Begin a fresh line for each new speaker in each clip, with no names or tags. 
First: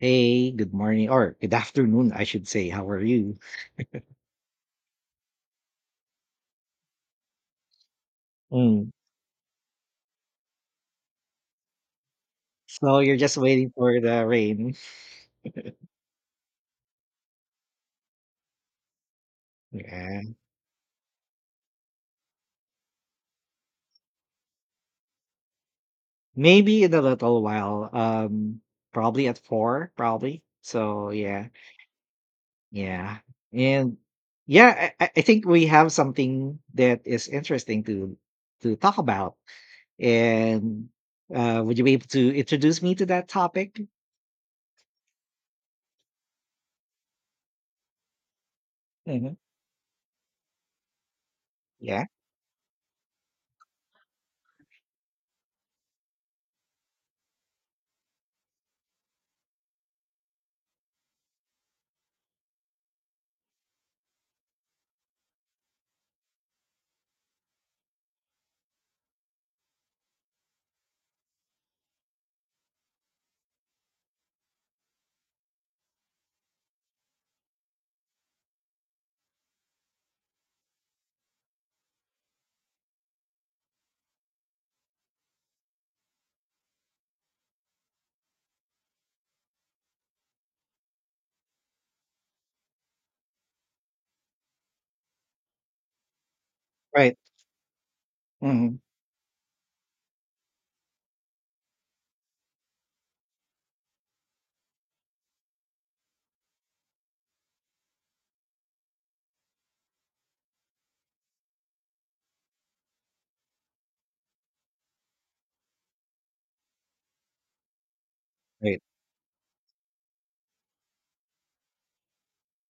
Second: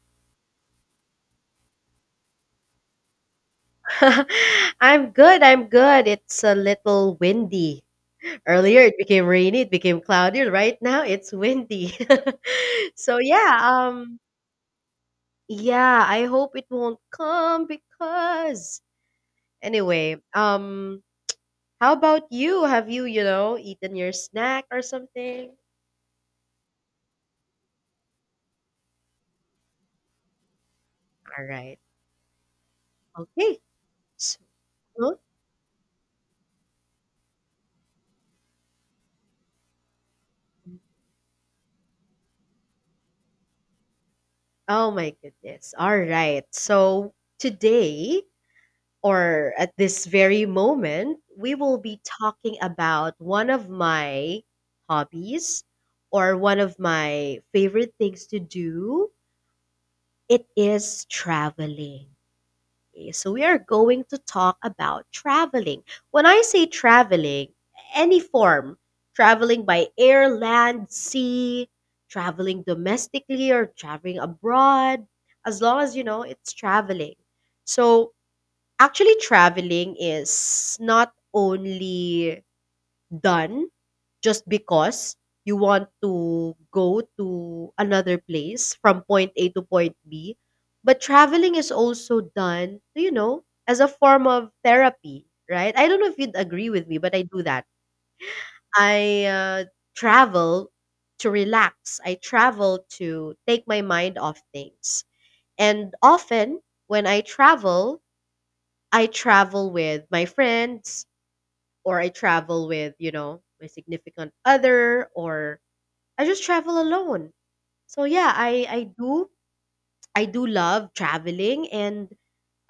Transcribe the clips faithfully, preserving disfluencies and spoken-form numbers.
Hey, good morning or good afternoon, I should say. How are you?
I'm good. I'm good. It's a little windy. Earlier
Mm.
it became rainy, it became cloudy. Right now it's windy.
So you're
so
just
yeah,
waiting for
um
the rain.
yeah, I hope it won't come because anyway,
Yeah.
um how about you? Have you, you know, eaten your snack or something?
Maybe in a little while. Um, probably at four, probably. So
All
yeah,
right.
yeah.
Okay.
And yeah, I, I
So,
I think we have something that is interesting to to talk about. And uh would you be able to introduce me to that topic?
oh my goodness. All right. So today,
Hmm
or at this very moment, we will be
Yeah.
talking about one of my hobbies, or one of my favorite things to do. It is traveling. Okay, so we are going to talk about traveling. When I say traveling, any form: traveling by air, land, sea, traveling domestically or traveling abroad, as long as you know it's traveling. So, actually, traveling is not only done just because you want to go to another place from point A to point B, but traveling is also done, you know, as a form of therapy, right? I don't know if you'd agree with me, but
Right.
I do that.
hmm
I uh, travel to relax. I travel to take my mind off things. And often when I travel, I travel with my friends, or I travel with, you know, my significant other, or I just travel alone. So yeah, I
Right.
I do I do love traveling and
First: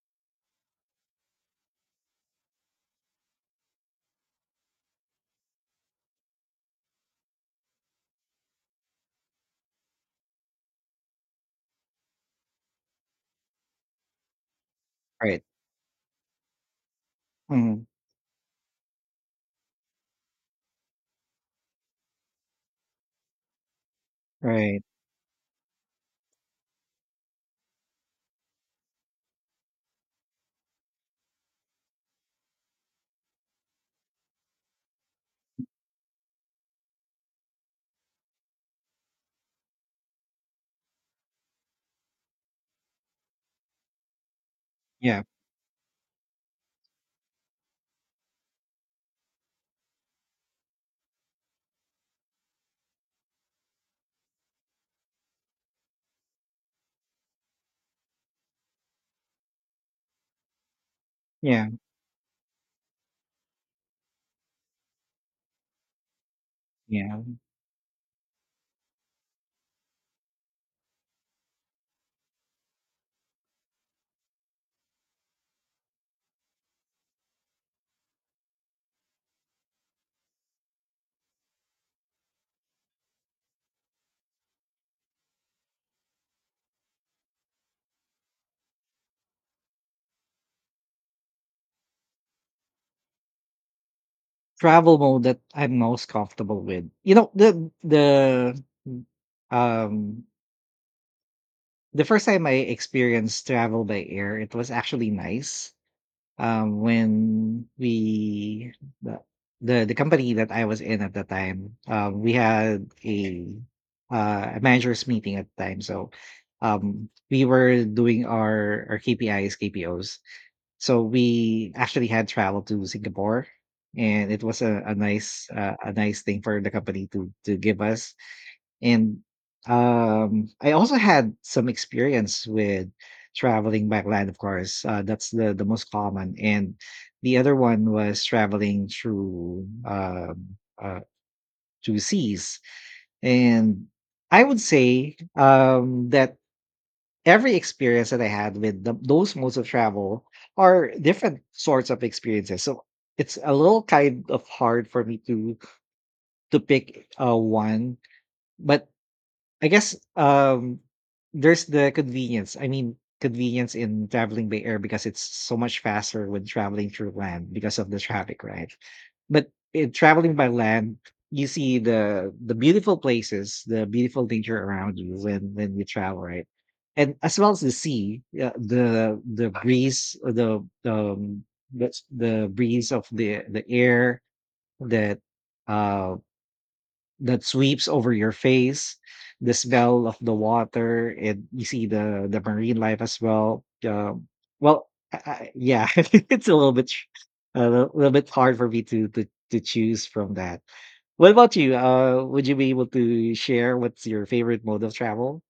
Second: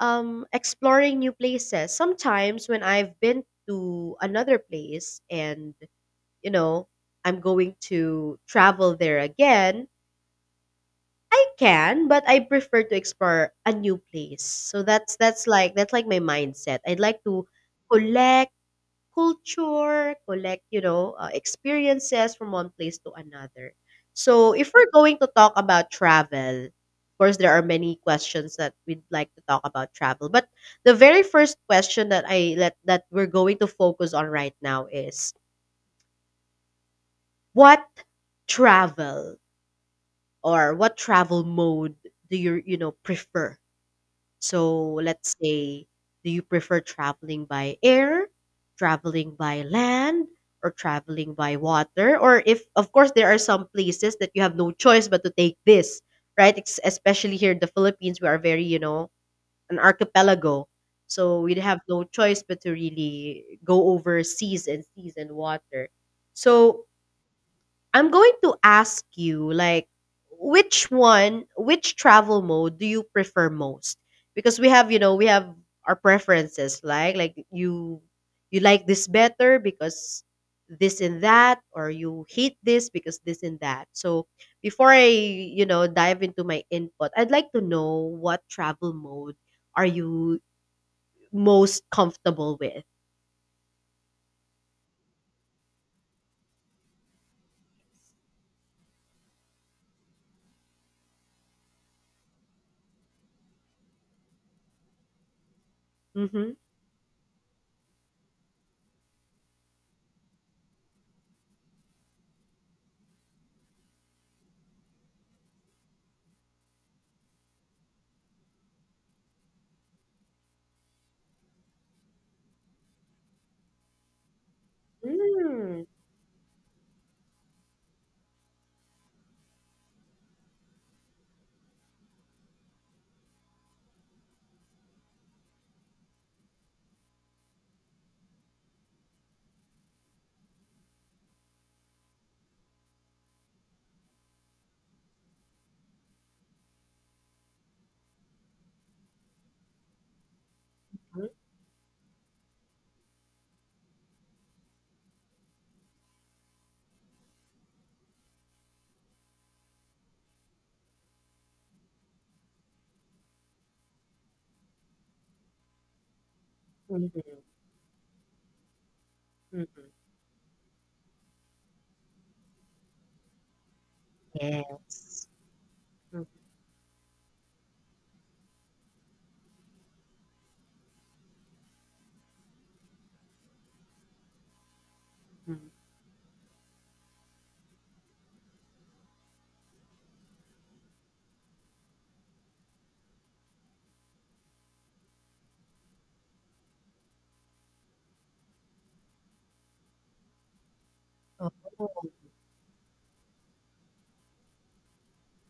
um exploring new places. Sometimes when I've been to another place and, you know, I'm going to travel there again, I can, but I prefer to explore a new place. So that's
Right.
that's like that's like my mindset. I'd like to
hmm
collect culture, collect, you know, uh, experiences from one place to another. So, if
Right.
we're going to talk about travel, of course, there are many questions that we'd like to talk about travel. But the very first question that I let that we're going to focus on right now is what travel, or what travel mode do you you know prefer? So
Yeah.
let's say, do you prefer traveling by air, traveling by land, or traveling by water? Or, if, of course, there are some places that you have no choice but to take this, right? Ex- especially here in the Philippines, we are very, you know, an archipelago. So we'd
Yeah.
have no choice but to really go overseas and seas and water. So
Yeah.
I'm going to ask you, like which one, which travel mode do you prefer most? Because we have, you know, we have our preferences, like like you you like this better because this and that, or you hate this because this and that. So before I, you know, dive into my input, I'd like to know what travel mode are you most comfortable with?
Travel mode that I'm most comfortable with. You know, the the um the first time I experienced travel by air, it was actually nice.
Mhm.
Um when we the the, the company that I was in at the time, um we had a uh a managers meeting at the time. So um we were doing our our K P Is, K P Os. So we actually had traveled to Singapore, and it was a, a nice uh,
Mm,
a nice thing for the company to to give us. And um, I also had some experience with traveling by land, of course. Uh, that's the the most common. And the other one was traveling through um, uh, through seas. And I would say um, that every experience that I had with the, those modes of travel are
mhm,
different sorts of experiences. So it's a little kind of hard for me to to pick uh, one, but I guess um, there's the convenience. I mean, convenience in traveling by air because it's so much faster when traveling
mhm,
through land because of the traffic, right? But
mhm.
in traveling by land, you see the the beautiful places, the beautiful nature around you
Yes.
when when you travel, right? And as well as the sea, uh, the the breeze, uh, the um, the, the breeze of the the air that um that sweeps over your face, the smell of the water, and you see the the marine life as well. Um, well, I, I, yeah, it's a little bit tr- a little little bit hard for me to to to choose from that. What
Oh,
about you? Uh, would you be able to share what's your favorite mode of travel?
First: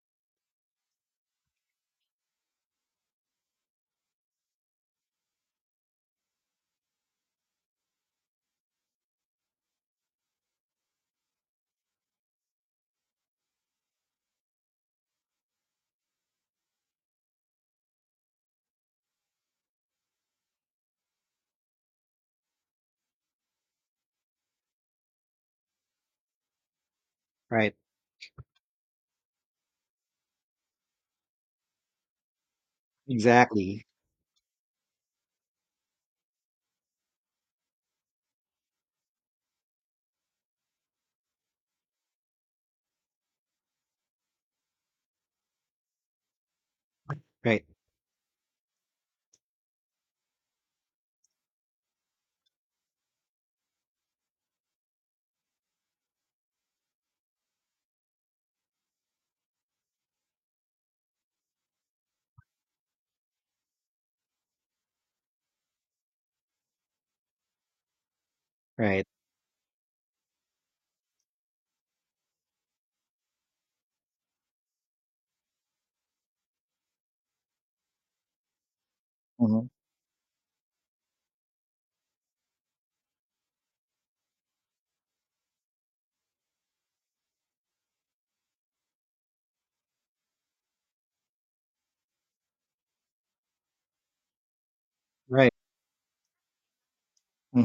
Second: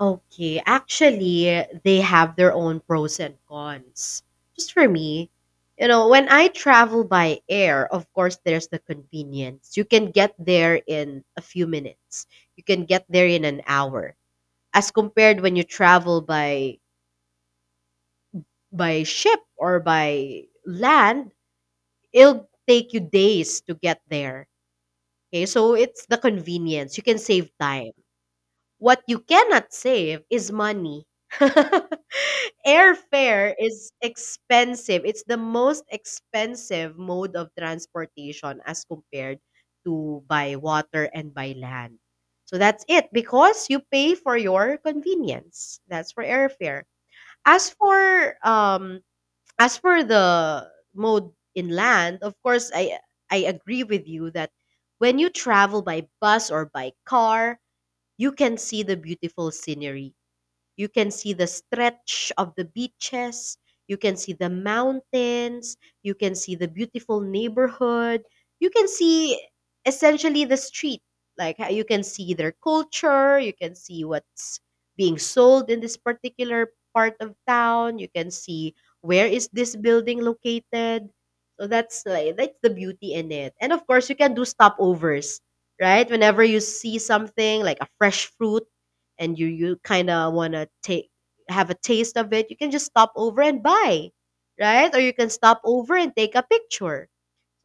okay. Actually, they have their own pros and cons. Just for me, you know, when I travel by air, of course, there's the convenience. You can get there in a few minutes. You can get there in an hour. As compared when you travel by by ship or by land, it'll take you days to get there. Okay, so it's the convenience. You can save
Right.
time. What you cannot save is money. Airfare
Exactly.
is expensive. It's the most expensive mode of transportation as compared to by water and by land. So that's it, because you pay for your convenience. That's for airfare.
Right.
As for um as for the mode in land, of course I I agree with you that when you travel by bus or by car, you can see the beautiful scenery, you can see the stretch of the beaches, you can see the mountains, you can see the beautiful neighborhood, you can
Right.
see essentially the street. Like how you can see their culture, you can see what's being sold in this particular part of town, you can see where is
hmm
this building located. So that's like that's the beauty in it. And of course, you can do stopovers, right? Whenever you see something like a fresh fruit and you you kind of want to take have a taste of it, you can just stop over and buy, right? Or you can
Right.
stop over and take a picture.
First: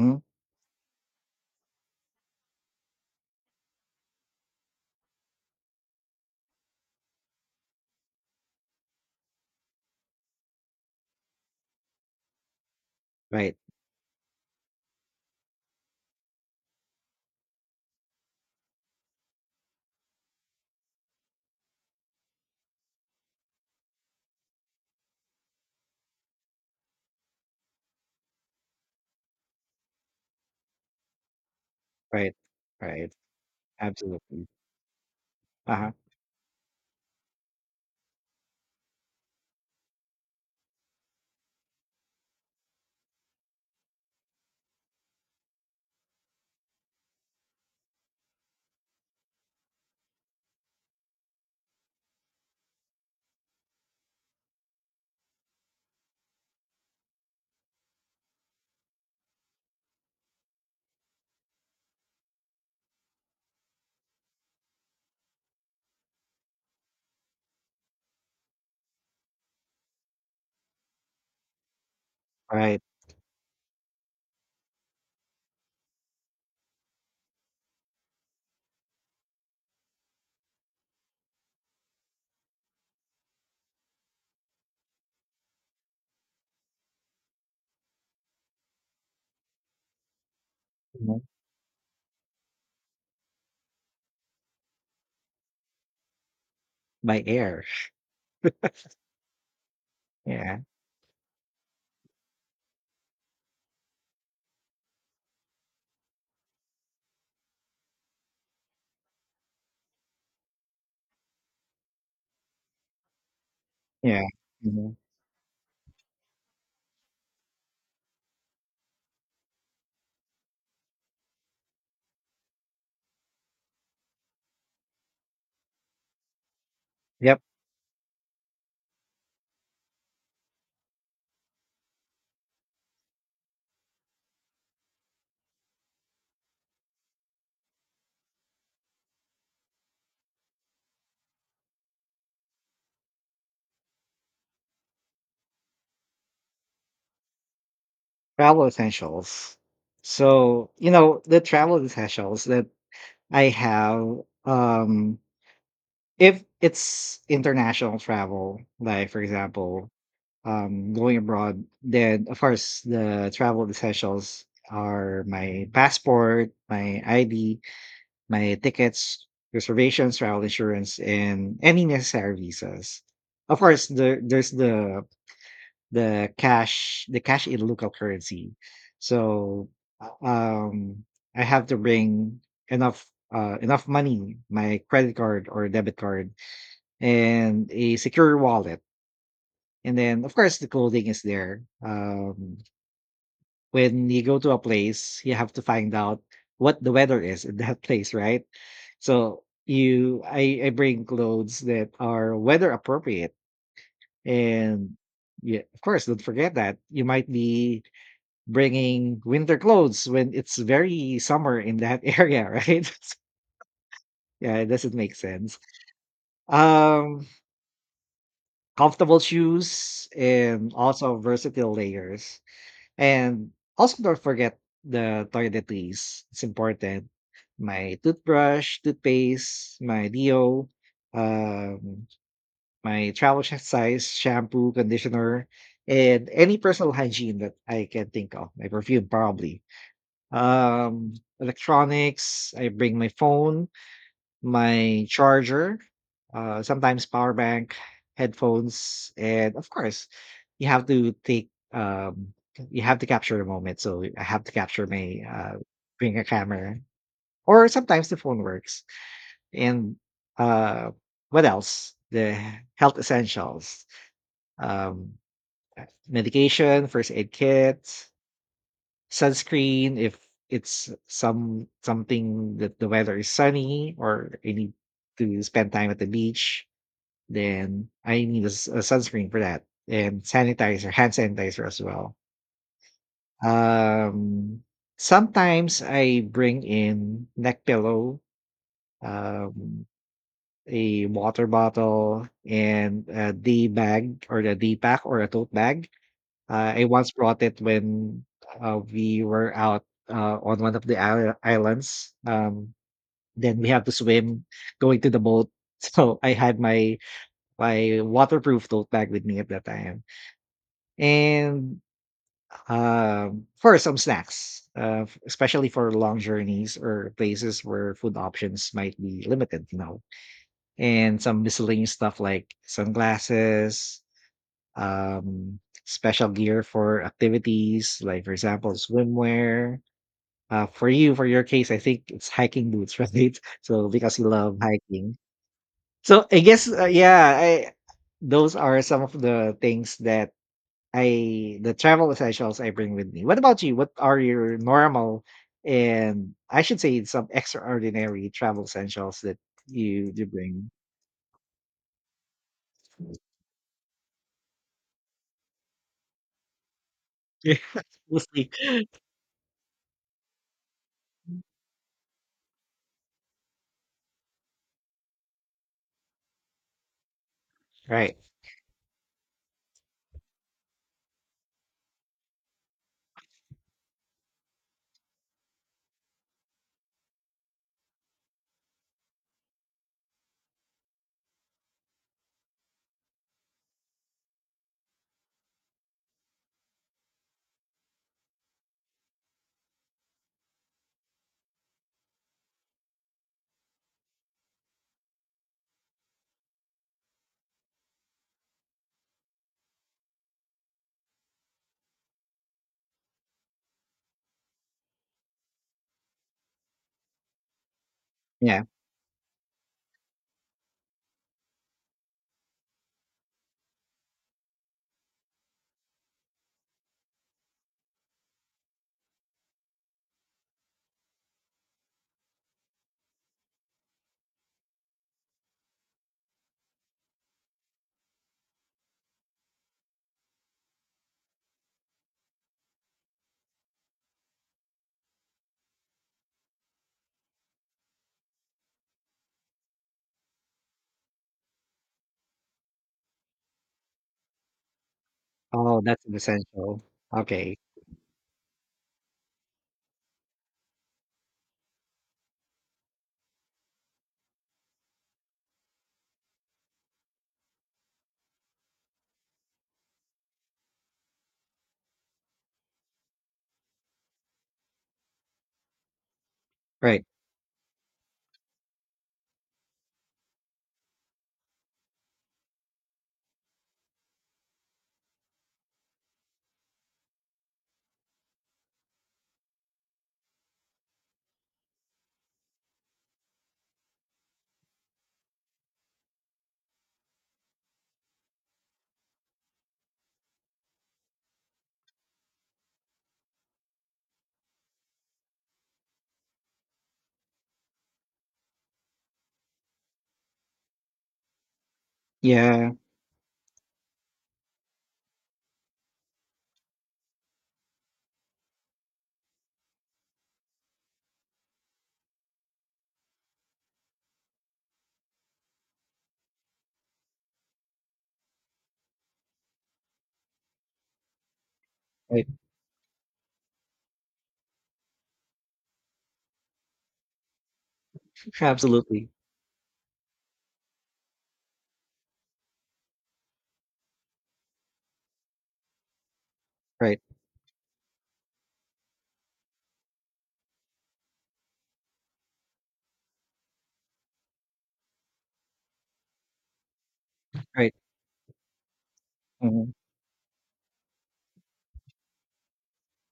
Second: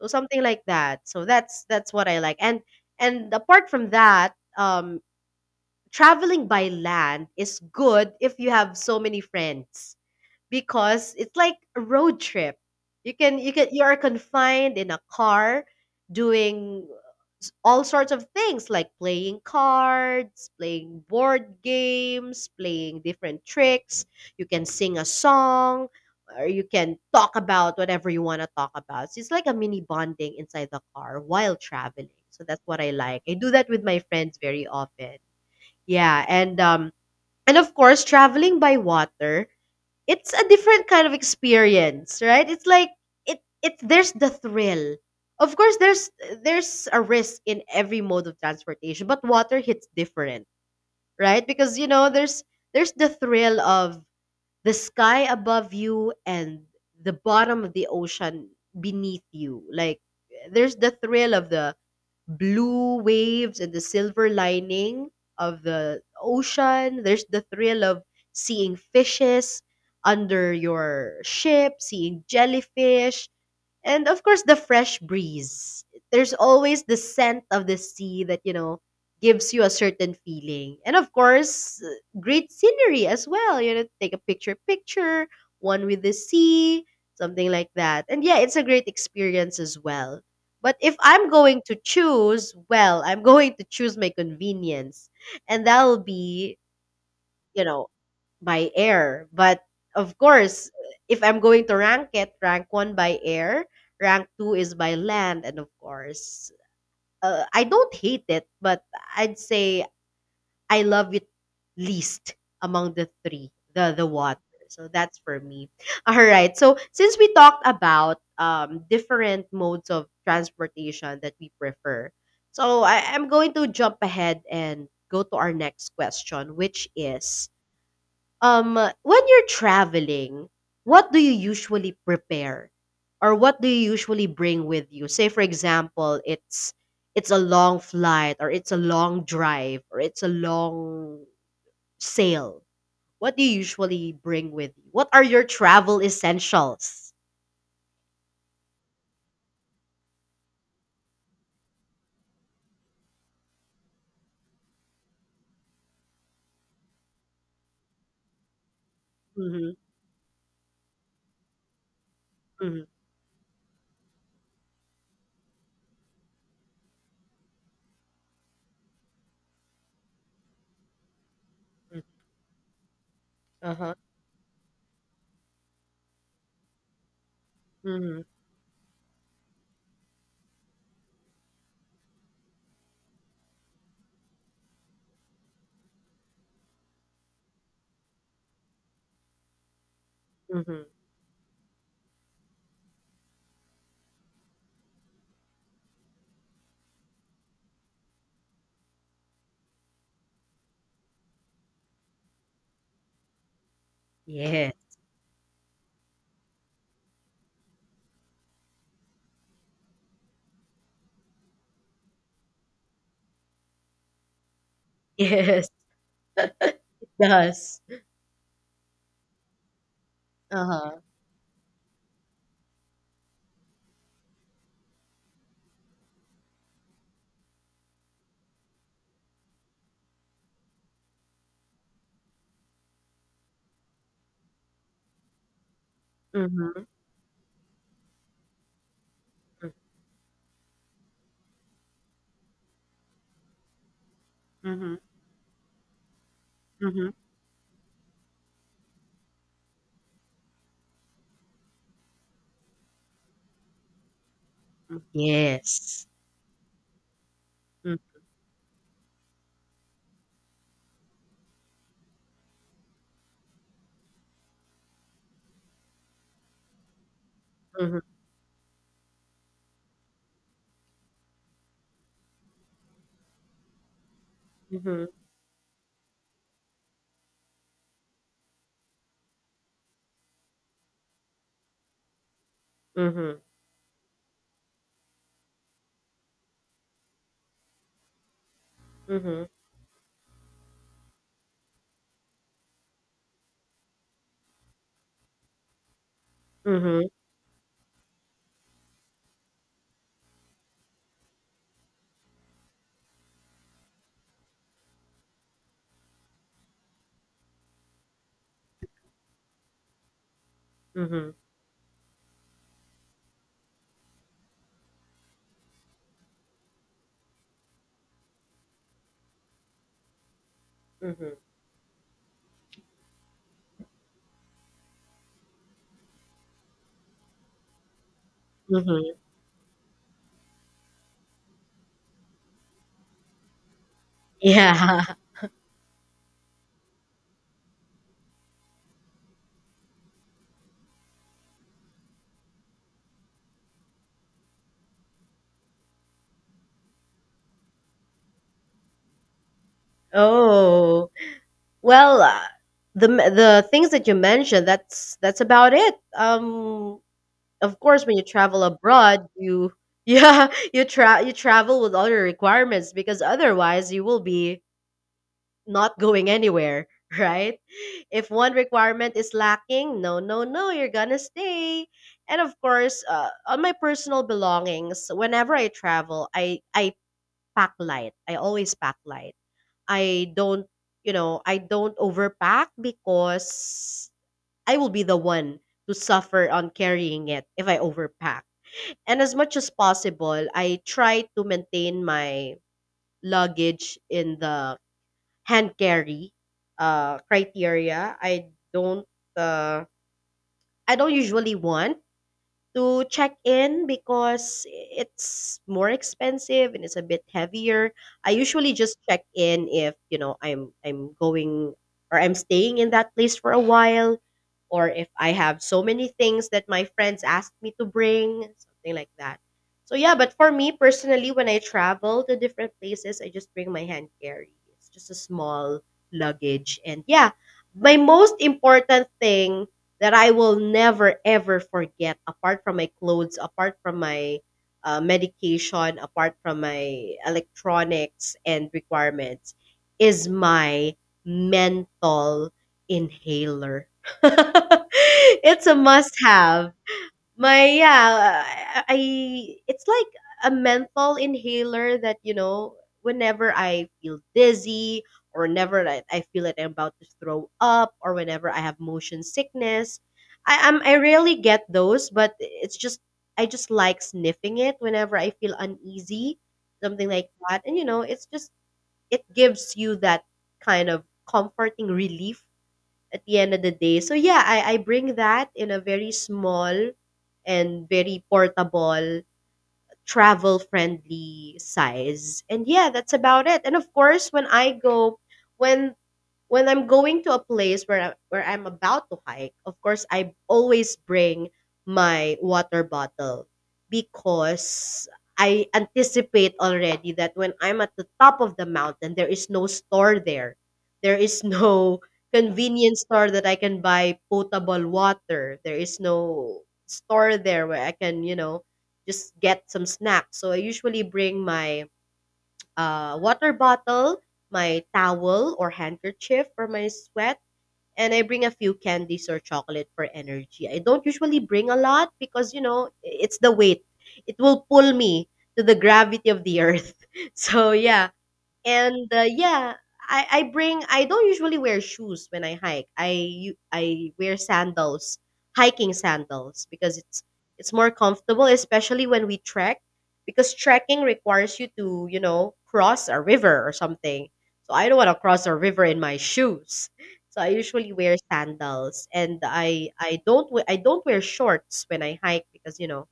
So something like that. So that's that's what I like. And and apart from that, um traveling by land is good if you have so many friends because it's like a road trip. You can you
Right.
can you are confined in a car doing s- all sorts of things like playing cards, playing board games, playing different tricks. You can sing a song, or you can talk about whatever you want to talk about. So it's like a mini bonding inside the car while traveling.
Right.
So that's what I
Right.
like. I do that with my friends
Absolutely.
very often.
Uh huh.
Yeah, and um and of course traveling by water, it's a different kind of experience, right? It's like it it there's the thrill. Of course there's there's a risk in every mode of transportation, but water hits different, right? Because you know there's there's the thrill of the sky above you and the bottom of the ocean beneath you. Like there's the thrill of the blue waves and the silver lining of the ocean. There's the thrill of seeing fishes under your ship, seeing
Right.
jellyfish, and of course, the fresh breeze. There's always the scent of the sea that, you know, gives you a certain feeling. And of course, uh, great scenery as well. You know, take a picture, picture, one with the sea, something like that. And yeah, it's a great experience as well. But if
Mhm.
I'm going to choose, well, I'm going to choose my convenience. And that'll be
By
you
air.
know by air, but of
Yeah.
course, if I'm going to rank it, rank one by air, rank two is by land, and of course, uh, I don't hate it, but I'd say I love it least among the three, the the
Yeah.
water. So
hmm
that's for me. All right, so since we talked about um different modes of transportation that we prefer, so I, I'm going to jump ahead and go to our next question, which
Yep.
is um, when you're traveling, what do you usually prepare, or what do you usually bring with you? Say, for example, it's it's a long flight, or it's a long drive, or it's a long sail. What do you usually bring with you? What are your travel essentials?
Travel essentials. So, you know, the travel essentials that I have, um, if it's international travel, like for
Mm-hmm,
example, um, going abroad, then of
mm-hmm,
course the travel essentials are my passport, my I D, my tickets, reservations, travel insurance, and any necessary visas. Of course,
uh-huh,
there, there's the the cash the cash in local
mm-hmm,
currency, so uh, um I have to bring enough uh enough money, my credit card or debit card, and a secure wallet. And then of course the
mm-hmm.
clothing is there. Um when you go to a place you have to find out what the weather is in that place, right? So you I I bring clothes that are weather appropriate.
Yes,
And yeah, of course don't forget that you might be bringing winter clothes when it's very summer in that area, right? Yeah, it doesn't make sense.
yes, it
Um,
does.
Comfortable shoes and
Uh-huh.
also versatile layers. And also don't forget the toiletries. It's important. My toothbrush, toothpaste, my deo, um, my travel sh- size shampoo, conditioner, and any
Mm-hmm.
personal hygiene that I can think of. My perfume, probably, um, electronics. I bring my phone,
Mm-hmm.
my charger, uh, sometimes
Mm-hmm.
power bank, headphones, and of course, you have to take. Um, you have to capture the moment, so I have to capture my uh,
Yes.
bring a camera, or sometimes the phone works. And uh, what else? The health essentials, um, medication, first aid kits. Sunscreen if it's some something that the weather is sunny, or I need
Mm-hmm.
to spend time at the beach, then I need a, s- a sunscreen for that, and sanitizer, hand sanitizer as well.
Mhm.
Um, Sometimes I bring in neck pillow,
Mhm.
um, a water bottle, and a D bag or the D pack or a tote bag. uh, I
Mhm.
once brought it when uh, we were out uh, on one of the isle- islands. Um, then we had to swim going to the boat. So I had my my waterproof tote bag with me at that time,
Mhm.
and um, for some snacks, uh, f- especially for long journeys or places where food options might be limited, you know, and
Mhm.
some miscellaneous stuff like sunglasses, um, special gear for activities, like for example,
Mhm.
swimwear. Uh, for you, for your case, I think it's hiking boots, right? So because you love
Yeah.
hiking. So I guess uh, yeah, I those are some of the things that I the travel essentials I bring with me. What about you? What are your normal, and I should say some extraordinary, travel essentials that you you bring?
Oh. Well, uh, the m- the things that you mentioned, that's that's about it. Um
Yeah,
of course when you
mostly.
travel abroad, you yeah, you tra- you travel with all your requirements, because otherwise you will be not going anywhere, right?
Right.
If one requirement is lacking, no, no, no, you're gonna stay. And of course, uh, on my personal belongings, whenever I travel, I I pack-light. I always pack-light. I don't, you know, I don't overpack because I will be the one to suffer on carrying it if I overpack. And as much as possible, I try to maintain my luggage in the hand carry uh criteria. I don't uh I don't usually want to check in because it's more expensive and it's a bit heavier. I
Yeah.
usually just check in if, you know, I'm I'm going or I'm staying in that place for a while, or if I have so many things that my friends asked me to bring, something like that. So yeah, but for me personally, when I travel to different places, I just bring my hand carry. It's just a small luggage, and yeah, my most important thing that I will never ever forget, apart from my clothes, apart from my uh, medication, apart from my electronics and requirements, is my mental inhaler. It's a
Oh, that's an
must have.
essential. Okay.
My yeah, I I it's like a menthol inhaler that, you know, whenever I feel dizzy, or whenever I, I feel that I'm about to throw up, or whenever I have motion sickness, I am I rarely get those, but it's just I just like sniffing it whenever I feel uneasy,
Right.
something like that. And you know, it's just it gives you that kind of comforting relief at the end of the day. So yeah, I I bring that in a very small and very portable, travel friendly size. And yeah, that's about it. And of course, when I go, when when I'm going to a place where I, where I'm about to hike, of course, I always bring my water bottle, because I anticipate already that when I'm at the top of the mountain, there is no store there. There is no
Yeah,
convenience store that I can buy potable water. There is no store there where I can, you know, just get some snacks. So I usually bring my uh, water bottle, my towel or handkerchief for my sweat, and I bring a few candies or chocolate for energy. I don't usually bring a lot
right.
because, you know, it's the weight. It will pull me to the gravity of the earth. So, yeah,
Absolutely.
and uh, yeah I, I bring i don't usually wear shoes when I hike i u- i wear sandals, hiking sandals, because
Right,
it's it's more comfortable, especially when we trek, because trekking requires you to, you know, cross a river or something. So I don't want to cross a river in my shoes, so I
right.
usually wear sandals. And
Mhm.
i i don't we- i don't wear shorts when I hike because, you know,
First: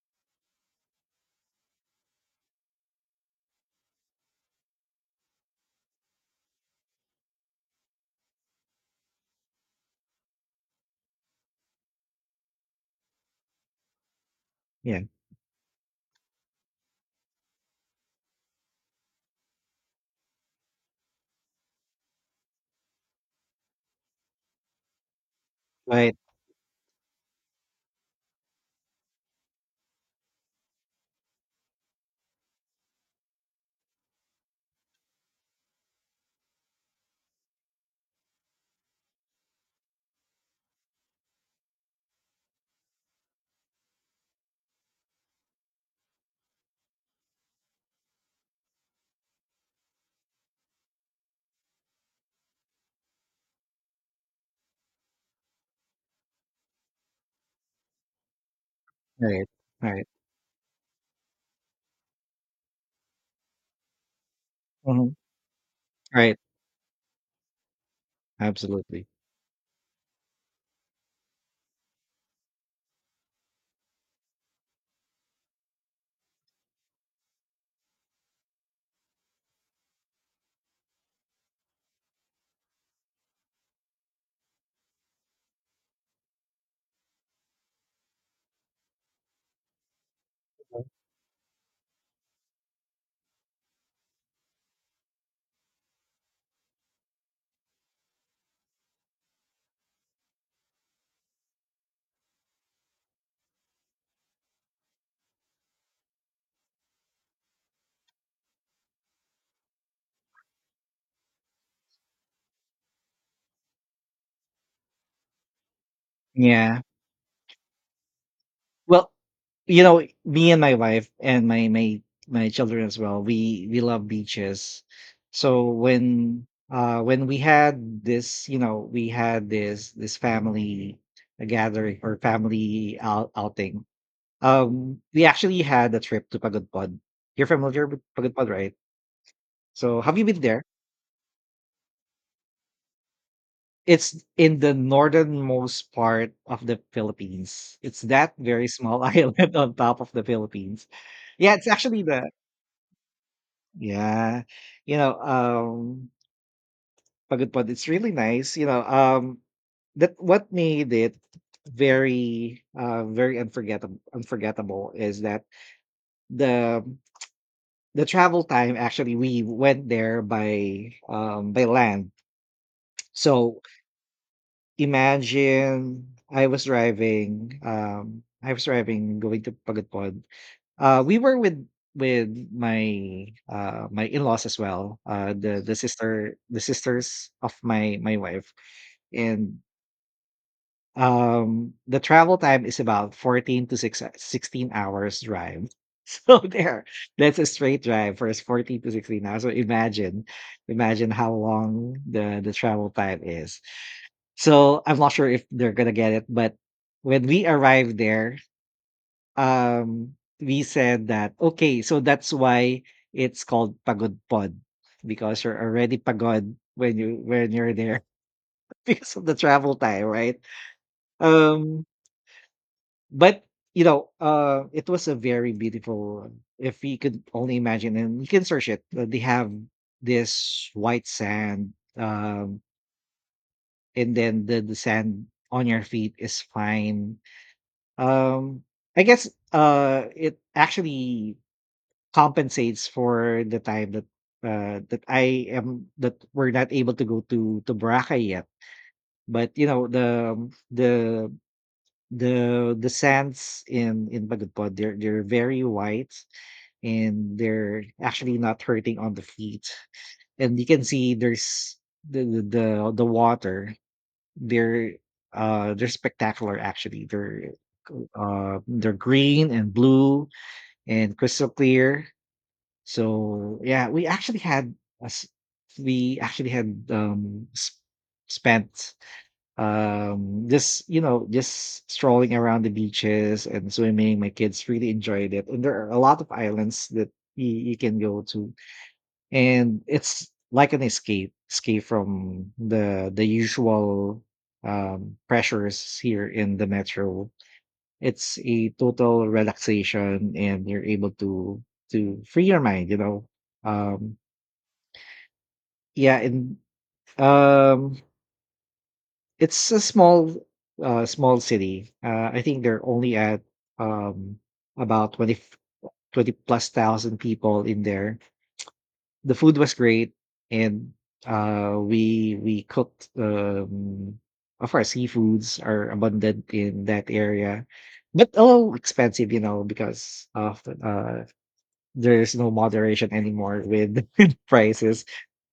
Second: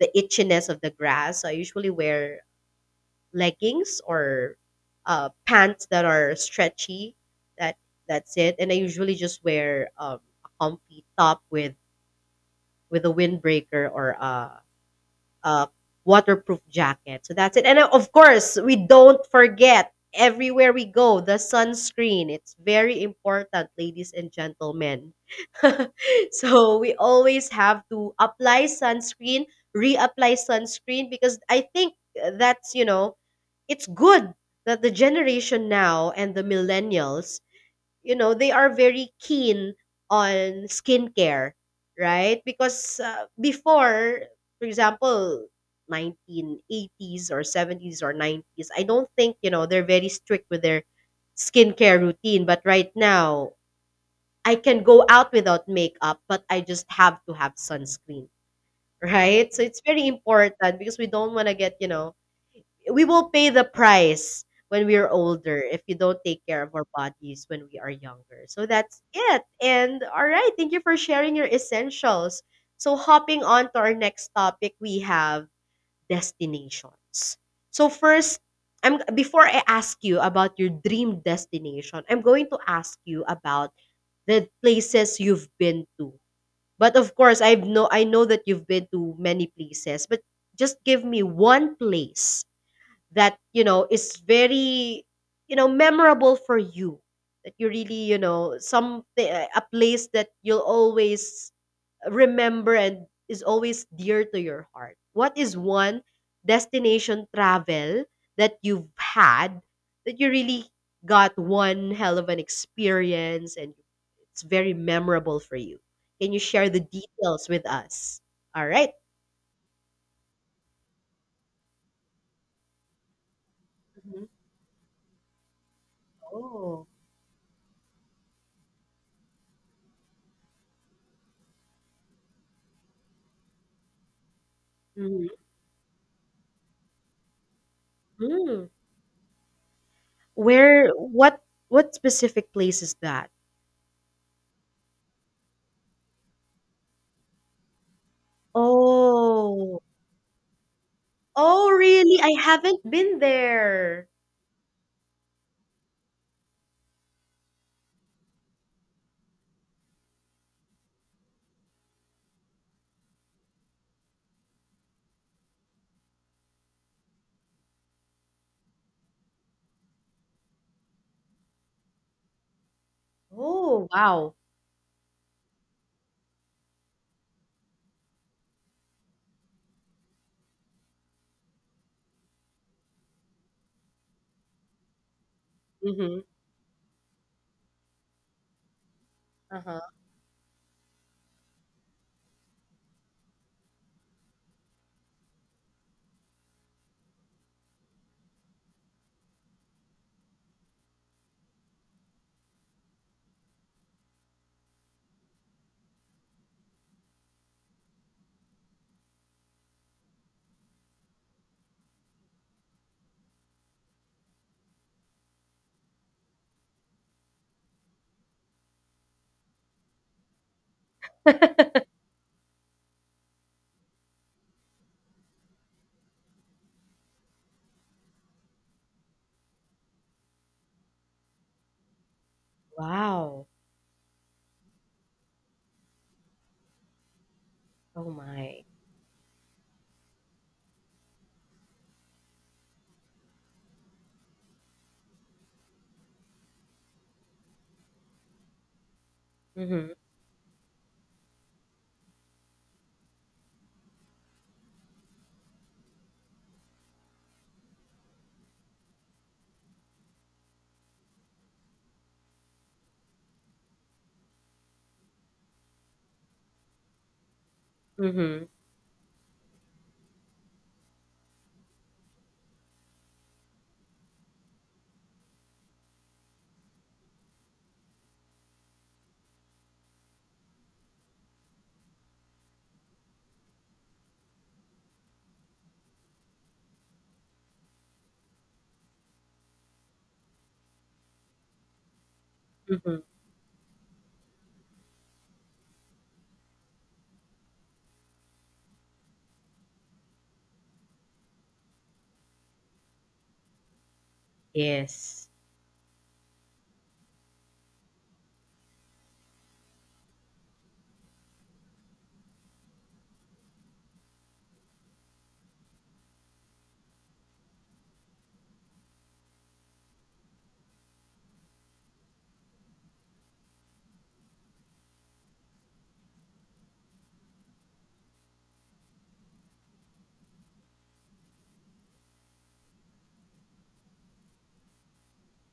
the itchiness of the grass. So I usually wear leggings or uh, pants that are stretchy. That that's it. And I usually just wear um, a comfy top with with a windbreaker or a
Yeah.
uh, waterproof jacket. So that's it. And uh, of course, we don't forget everywhere we go the sunscreen. It's very important, ladies and gentlemen.
Right,
So we always have to apply sunscreen, reapply sunscreen, because I think that's, you know, it's good that the generation now and the millennials, you know, they are very keen on skincare, right? Because uh, before, for example, nineteen eighties or seventies or nineties, I don't think, you know, they're very strict with their skincare routine. But right now I can go out without makeup, but I just have to have sunscreen.
right,
Right? So it's
right.
very important, because we don't want to get you know We will pay the price when we are
Mhm.
older if you don't
Right.
take care of our bodies when we are younger. So that's
Absolutely.
it. And all right, thank you for sharing your essentials. So hopping on to our next topic, we have destinations. So first, I'm before I ask you about your dream destination, I'm going to ask you about the places you've been to. But of course, I know I know that you've been to many places, but just give me one place that, you know, is very, you know, memorable for you, that you really, you know, some eh, a place that you'll always remember and is always dear to your heart. What is one destination travel that you've had that you really got one hell of an experience and it's very memorable for you? Can you share the
Yeah.
details with us? All right.
Well, you know, me and my wife and my my my children as well, we we love
Mhm.
beaches. So when
Oh.
uh when we had this, you know, we had this this family uh, gathering or family out, outing. Um, we
Mhm.
actually had a trip to Pagudpod. You're familiar with Pagudpod,
Mm.
right? So have you been there?
Where, what what specific place is that?
It's in the northernmost part of the Philippines. It's that very small island on
Oh.
top of the Philippines. Yeah, it's
Oh,
actually
really?
the
I haven't been there.
yeah, you know, um Pagod Pod, it's really nice, you know, um that what made it very uh very unforgettable unforgettable is that the the travel time, actually, we went there by um by land. So
Oh, wow.
imagine, I was driving, um, I was driving going to Pagudpod. Uh, we were with with my uh my in-laws as well, uh the the
Mhm.
sister the sisters of my my wife. And
Uh-huh.
um the travel time is about fourteen to six sixteen hours drive. So there, that's a straight drive for us, fourteen to sixteen hours. So imagine, imagine how long the the travel time is. So I'm not sure if they're gonna get it, but when we arrived there, um, we said that, okay, so that's why it's called Pagod Pod, because you're already pagod when you when you're there because of the travel time, right? Um, but you know, uh, it was a very beautiful. If we could only imagine, and you can search it, uh, they have this white sand, um,
Wow.
and then the the sand on your feet is fine.
Oh my.
Um, I guess, uh, it actually compensates for the time that, uh, that I am that we're not able to go to to Boracay yet. But, you know,
Mhm.
the the the the sands in in Bagudpod, they're they're very white, and they're actually not hurting on the feet. And you can see there's the the the the water. they're uh, they're spectacular, actually. They're
Mhm.
uh, they're green and blue and crystal clear. So yeah, we actually had a s- we actually had um, s- spent um just, you know, just strolling around the beaches and swimming. My kids really enjoyed it, and there are a lot of islands that you, you can go to, and it's like an escape escape from
Mhm.
the the usual um pressures here in the metro. It's a total relaxation, and you're able to to free your mind, you know. Um
Yes.
yeah and um it's a small uh small city. uh I think they're only at, um about twenty twenty plus thousand people in there. The food was great, and, uh, we we cooked, um of course, seafoods are abundant in that area, but a little expensive, you know, because of the, uh, there's no moderation anymore with with prices.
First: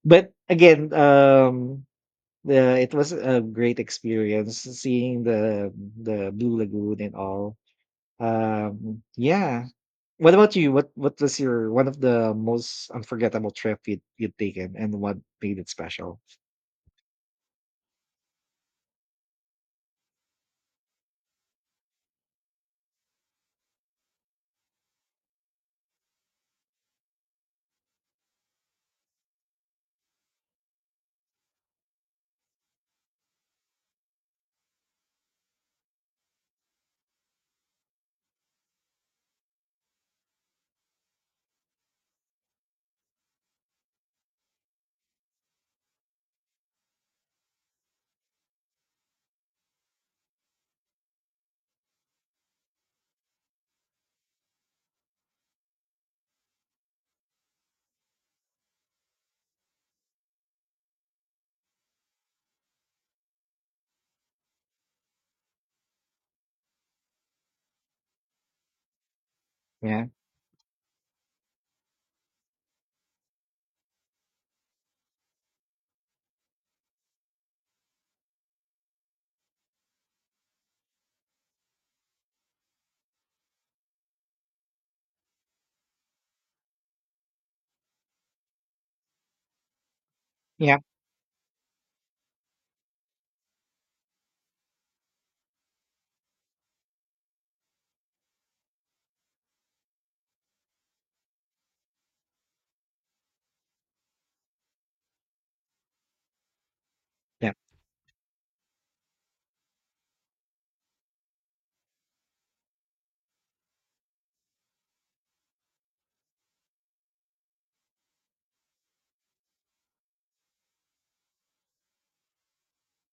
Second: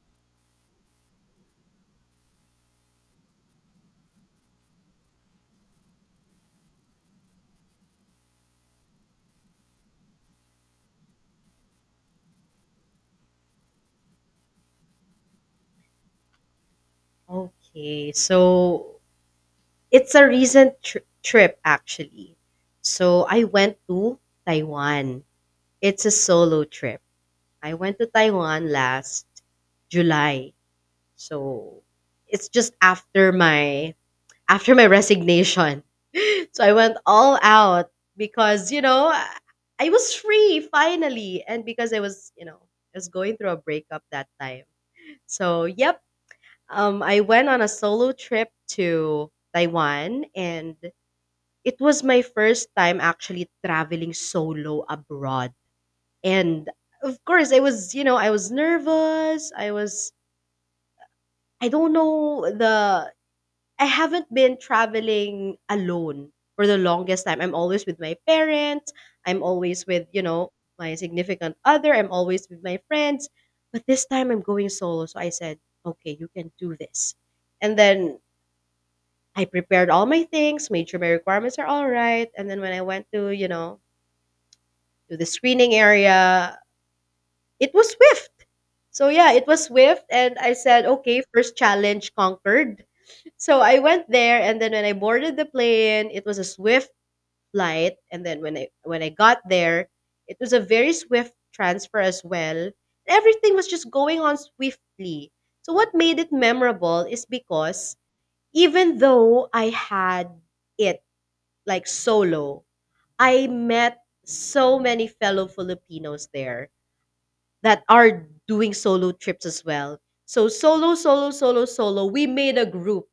But again, um, the it was a great experience seeing the the Blue Lagoon and all. Um, yeah. What about you? What what was your one of the most unforgettable trip you'd you'd taken, and what made it special?
Okay. So it's a recent tr- trip actually. So I went to Taiwan. It's a solo trip. I went to Taiwan last July. So it's just after my after my resignation. So I went all out because, you know, I I was free finally, and because I was, you know, I was going through a breakup that time. So, yep, um I went on a solo trip to Taiwan, and it was my first time actually traveling solo abroad. And of course, I was, you know, I was nervous. I was, I don't know the, I haven't been traveling alone for the longest time. I'm always with my parents. I'm always
Yeah.
with, you know, my significant other. I'm always with my friends. But this time I'm going solo. So I said, okay, you can do this. And then I prepared all my things, made sure my requirements are all right. And then when I went to, you know, to the screening area, it was swift. So yeah, it was swift. And I
Yeah.
said, okay, first challenge conquered. So I went there, and then when I boarded the plane, it was a swift flight, and then when I, when I got there, it was a very swift transfer as well. Everything was just going on swiftly. So what made it memorable is
Yeah.
because even though I had it like solo, I met so many fellow Filipinos there that are doing solo trips as well. So solo, solo, solo, solo, we made a group.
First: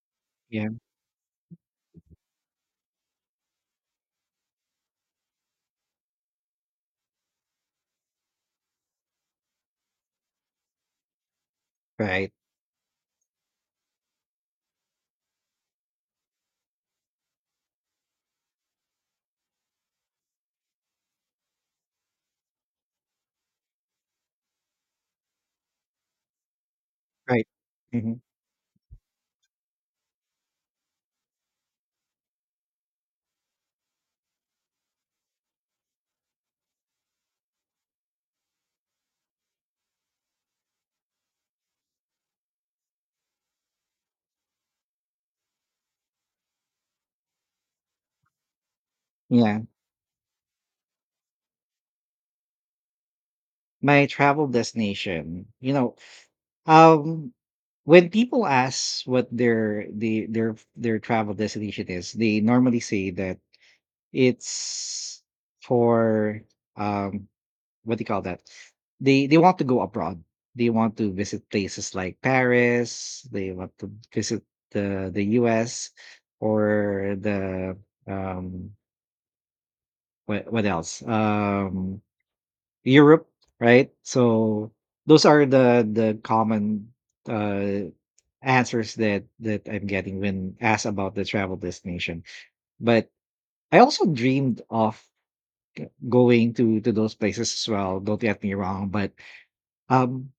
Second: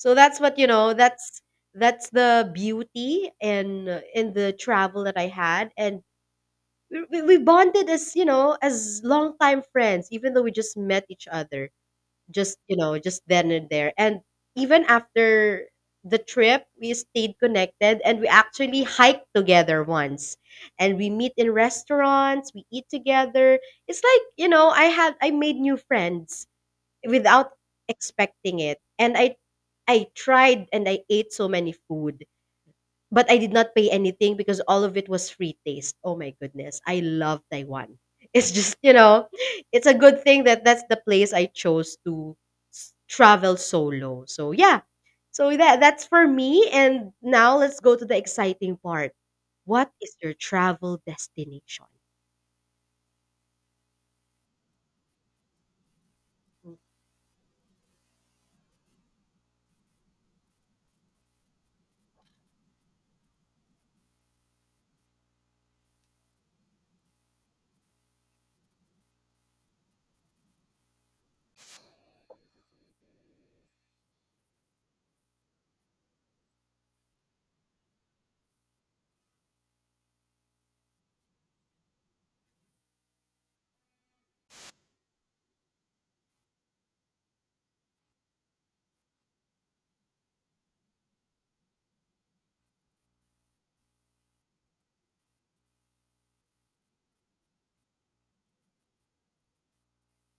So that's what,
Yeah.
you know, that's that's the beauty in uh, in the travel that I had. And we, we we bonded as, you know, as longtime friends, even though we just met each other
Right.
just, you know, just then and there. And even after the trip, we stayed connected, and we actually hiked together once. And we meet in restaurants, we eat together. It's like, you know, I had I made new friends
Right.
without
hmm
expecting it, and I I tried, and I ate so many food, but I did not pay anything because all of it was free taste. Oh my goodness, I love Taiwan. It's just, you know, it's a good thing that that's the place I chose to s- travel solo. So, yeah. So that that's for me, and now let's go to the exciting part.
Yeah.
What is your travel destination?
My travel destination. You know, um when people ask what their the their their travel destination is, they normally say that it's for um what do you call that? They they want to go abroad. They want to visit places like Paris. They want to visit the the U S or the, um what what else? Um, Europe, right? So those are the the common uh answers that that I'm getting when asked about the travel destination. But I also dreamed of going to to those places as well. Don't get me wrong, but um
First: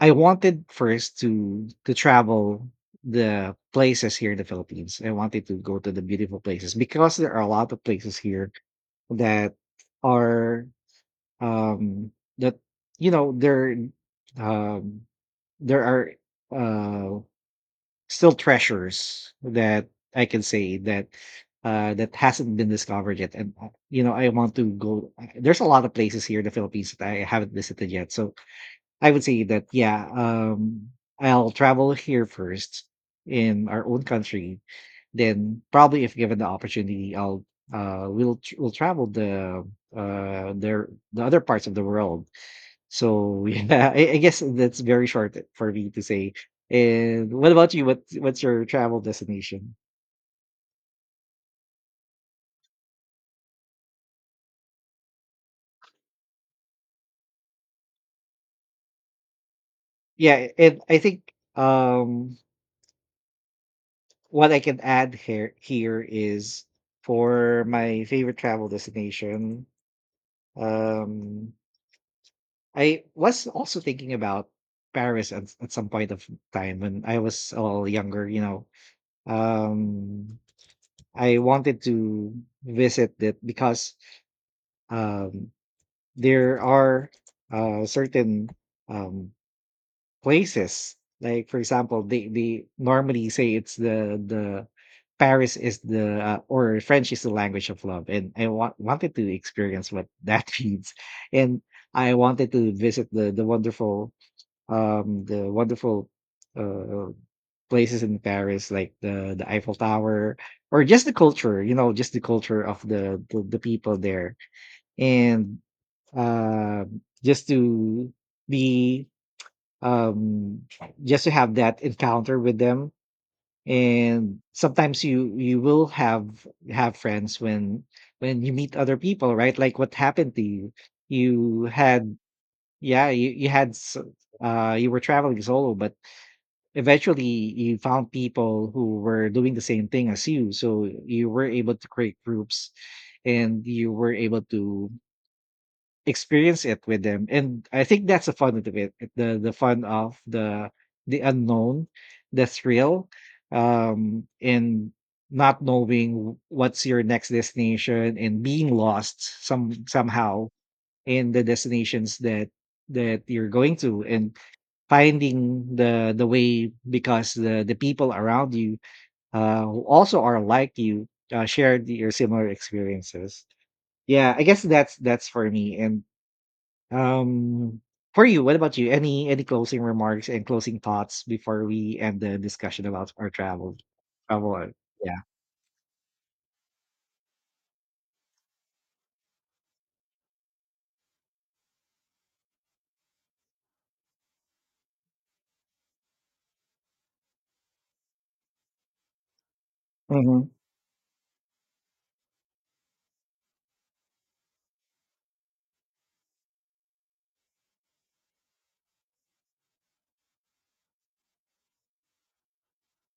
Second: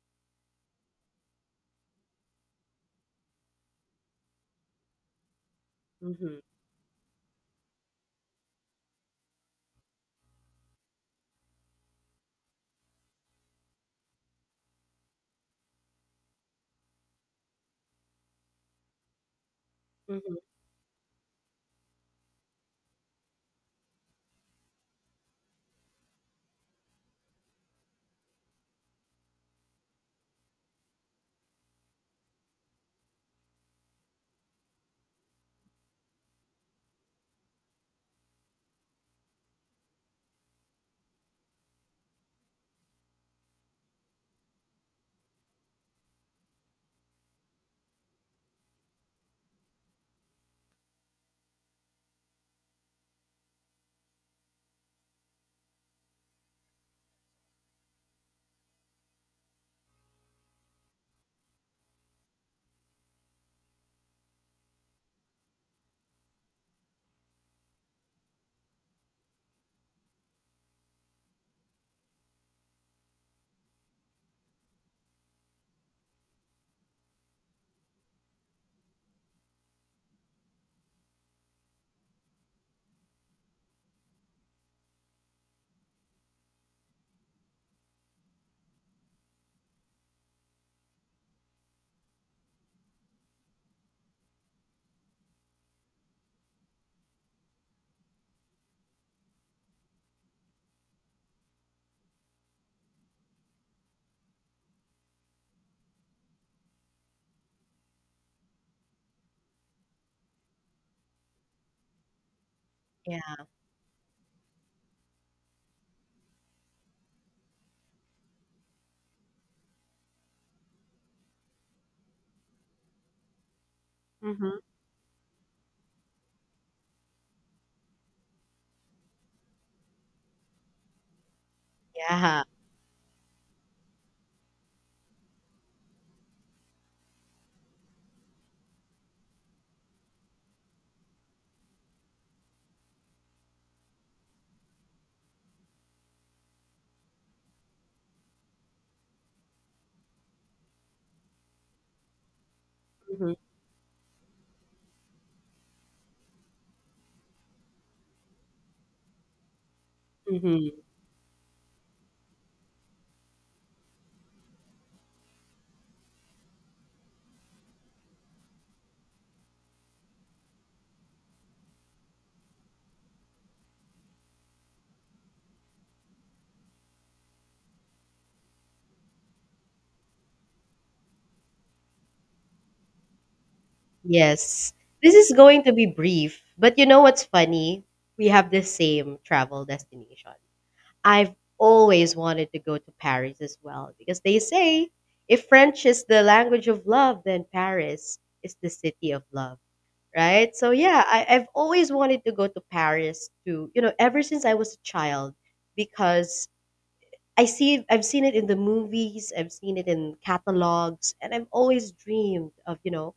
I wanted first to to travel the places here in the Philippines. I wanted to go to the
Mm-hmm.
beautiful places, because there are a lot of places here that are, um that you know there um there are uh still treasures that I can
Mm-hmm.
say that uh that hasn't been discovered yet. And uh, you know, I want to go, there's a lot of places here in the Philippines that I haven't visited yet, so I would say that, yeah, um, I'll travel here first in our own country. Then probably, if given the opportunity, I'll uh, we'll tr- we'll travel the uh there the other parts of the world. So yeah, I, I guess that's very short for me to say. And what about you? What what's your travel destination? Yeah, and I think, um what I can add here here is for my favorite travel destination. Um, I was also thinking about Paris at, at some point of time when I was a little younger, you know. Um, I wanted to visit it because, um, there are, uh, certain, um, places, like for example, they, they normally say it's the the Paris is the uh, or French is the language of love, and I wa- wanted to experience what that means, and I wanted to visit the the wonderful, um, the wonderful uh, places in Paris, like the the Eiffel Tower, or just the culture, you know, just the culture of
Yeah.
the the, the people there, and uh, just to be, um, just to have that encounter with them. And
Mm-hmm.
sometimes you you will have have friends when when you meet other people, right? Like what happened to you. You had,
Yeah.
yeah, you, you had s- uh you were traveling solo, but eventually you found people who were doing the same thing as you, so you were able to create groups, and you were able to experience it with them. And I think that's the fun of it, the the fun of the the unknown, the thrill, um and not knowing what's your next destination, and being lost some somehow
Mm-hmm.
in the destinations that that you're going to, and finding the the way, because the the people around you, uh who also are like you, uh shared your similar experiences. Yeah, I guess that's that's for me. And um for you, what about you, any any closing remarks and closing thoughts before we end the discussion about our travel travel?
Yes. This
Yeah.
is going to be brief, but you know what's funny? We have the same travel destination. I've always wanted to go to Paris as well, because they say if French is the language of love, then Paris is the city of love,
hmm
right? So yeah, I, I've always wanted to go to Paris to, you know, ever since I was a child, because I see I've seen it in the movies, I've seen it in catalogs, and I've always dreamed of, you know,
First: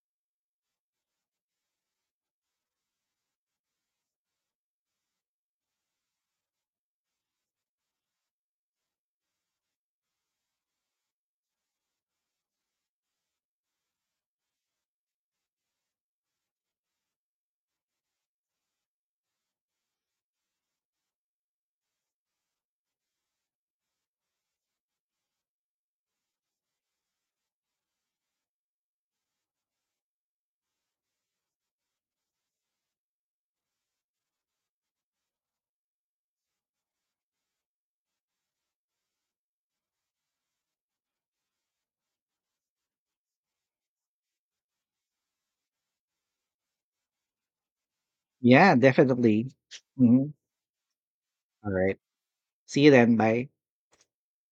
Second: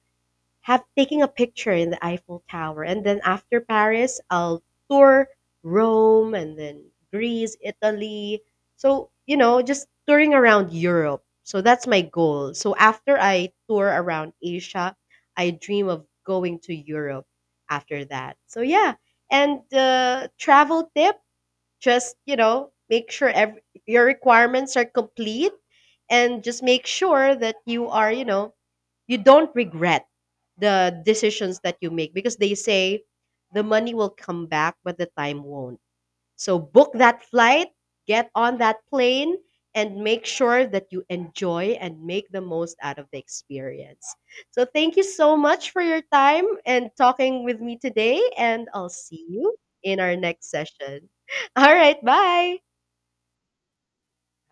have taking a picture in the Eiffel Tower. And then after Paris, I'll tour Rome and then Greece, Italy. So, you know, just touring around Europe. So that's my goal. So after I tour around Asia, I dream of going to Europe after that. So yeah. And uh, travel tip, just, you know, make sure every, your requirements are complete, and just make sure that you are, you know, you don't regret the decisions that you make, because they say the money will come back but the time won't. So book that flight, get on that plane, and make sure that you enjoy and make the most out of the experience. So thank you so much for your time and talking with me today, and
Yeah,
I'll see
definitely.
you in our
Mhm.
next session.
All
All
right.
right, bye.
See you then. Bye.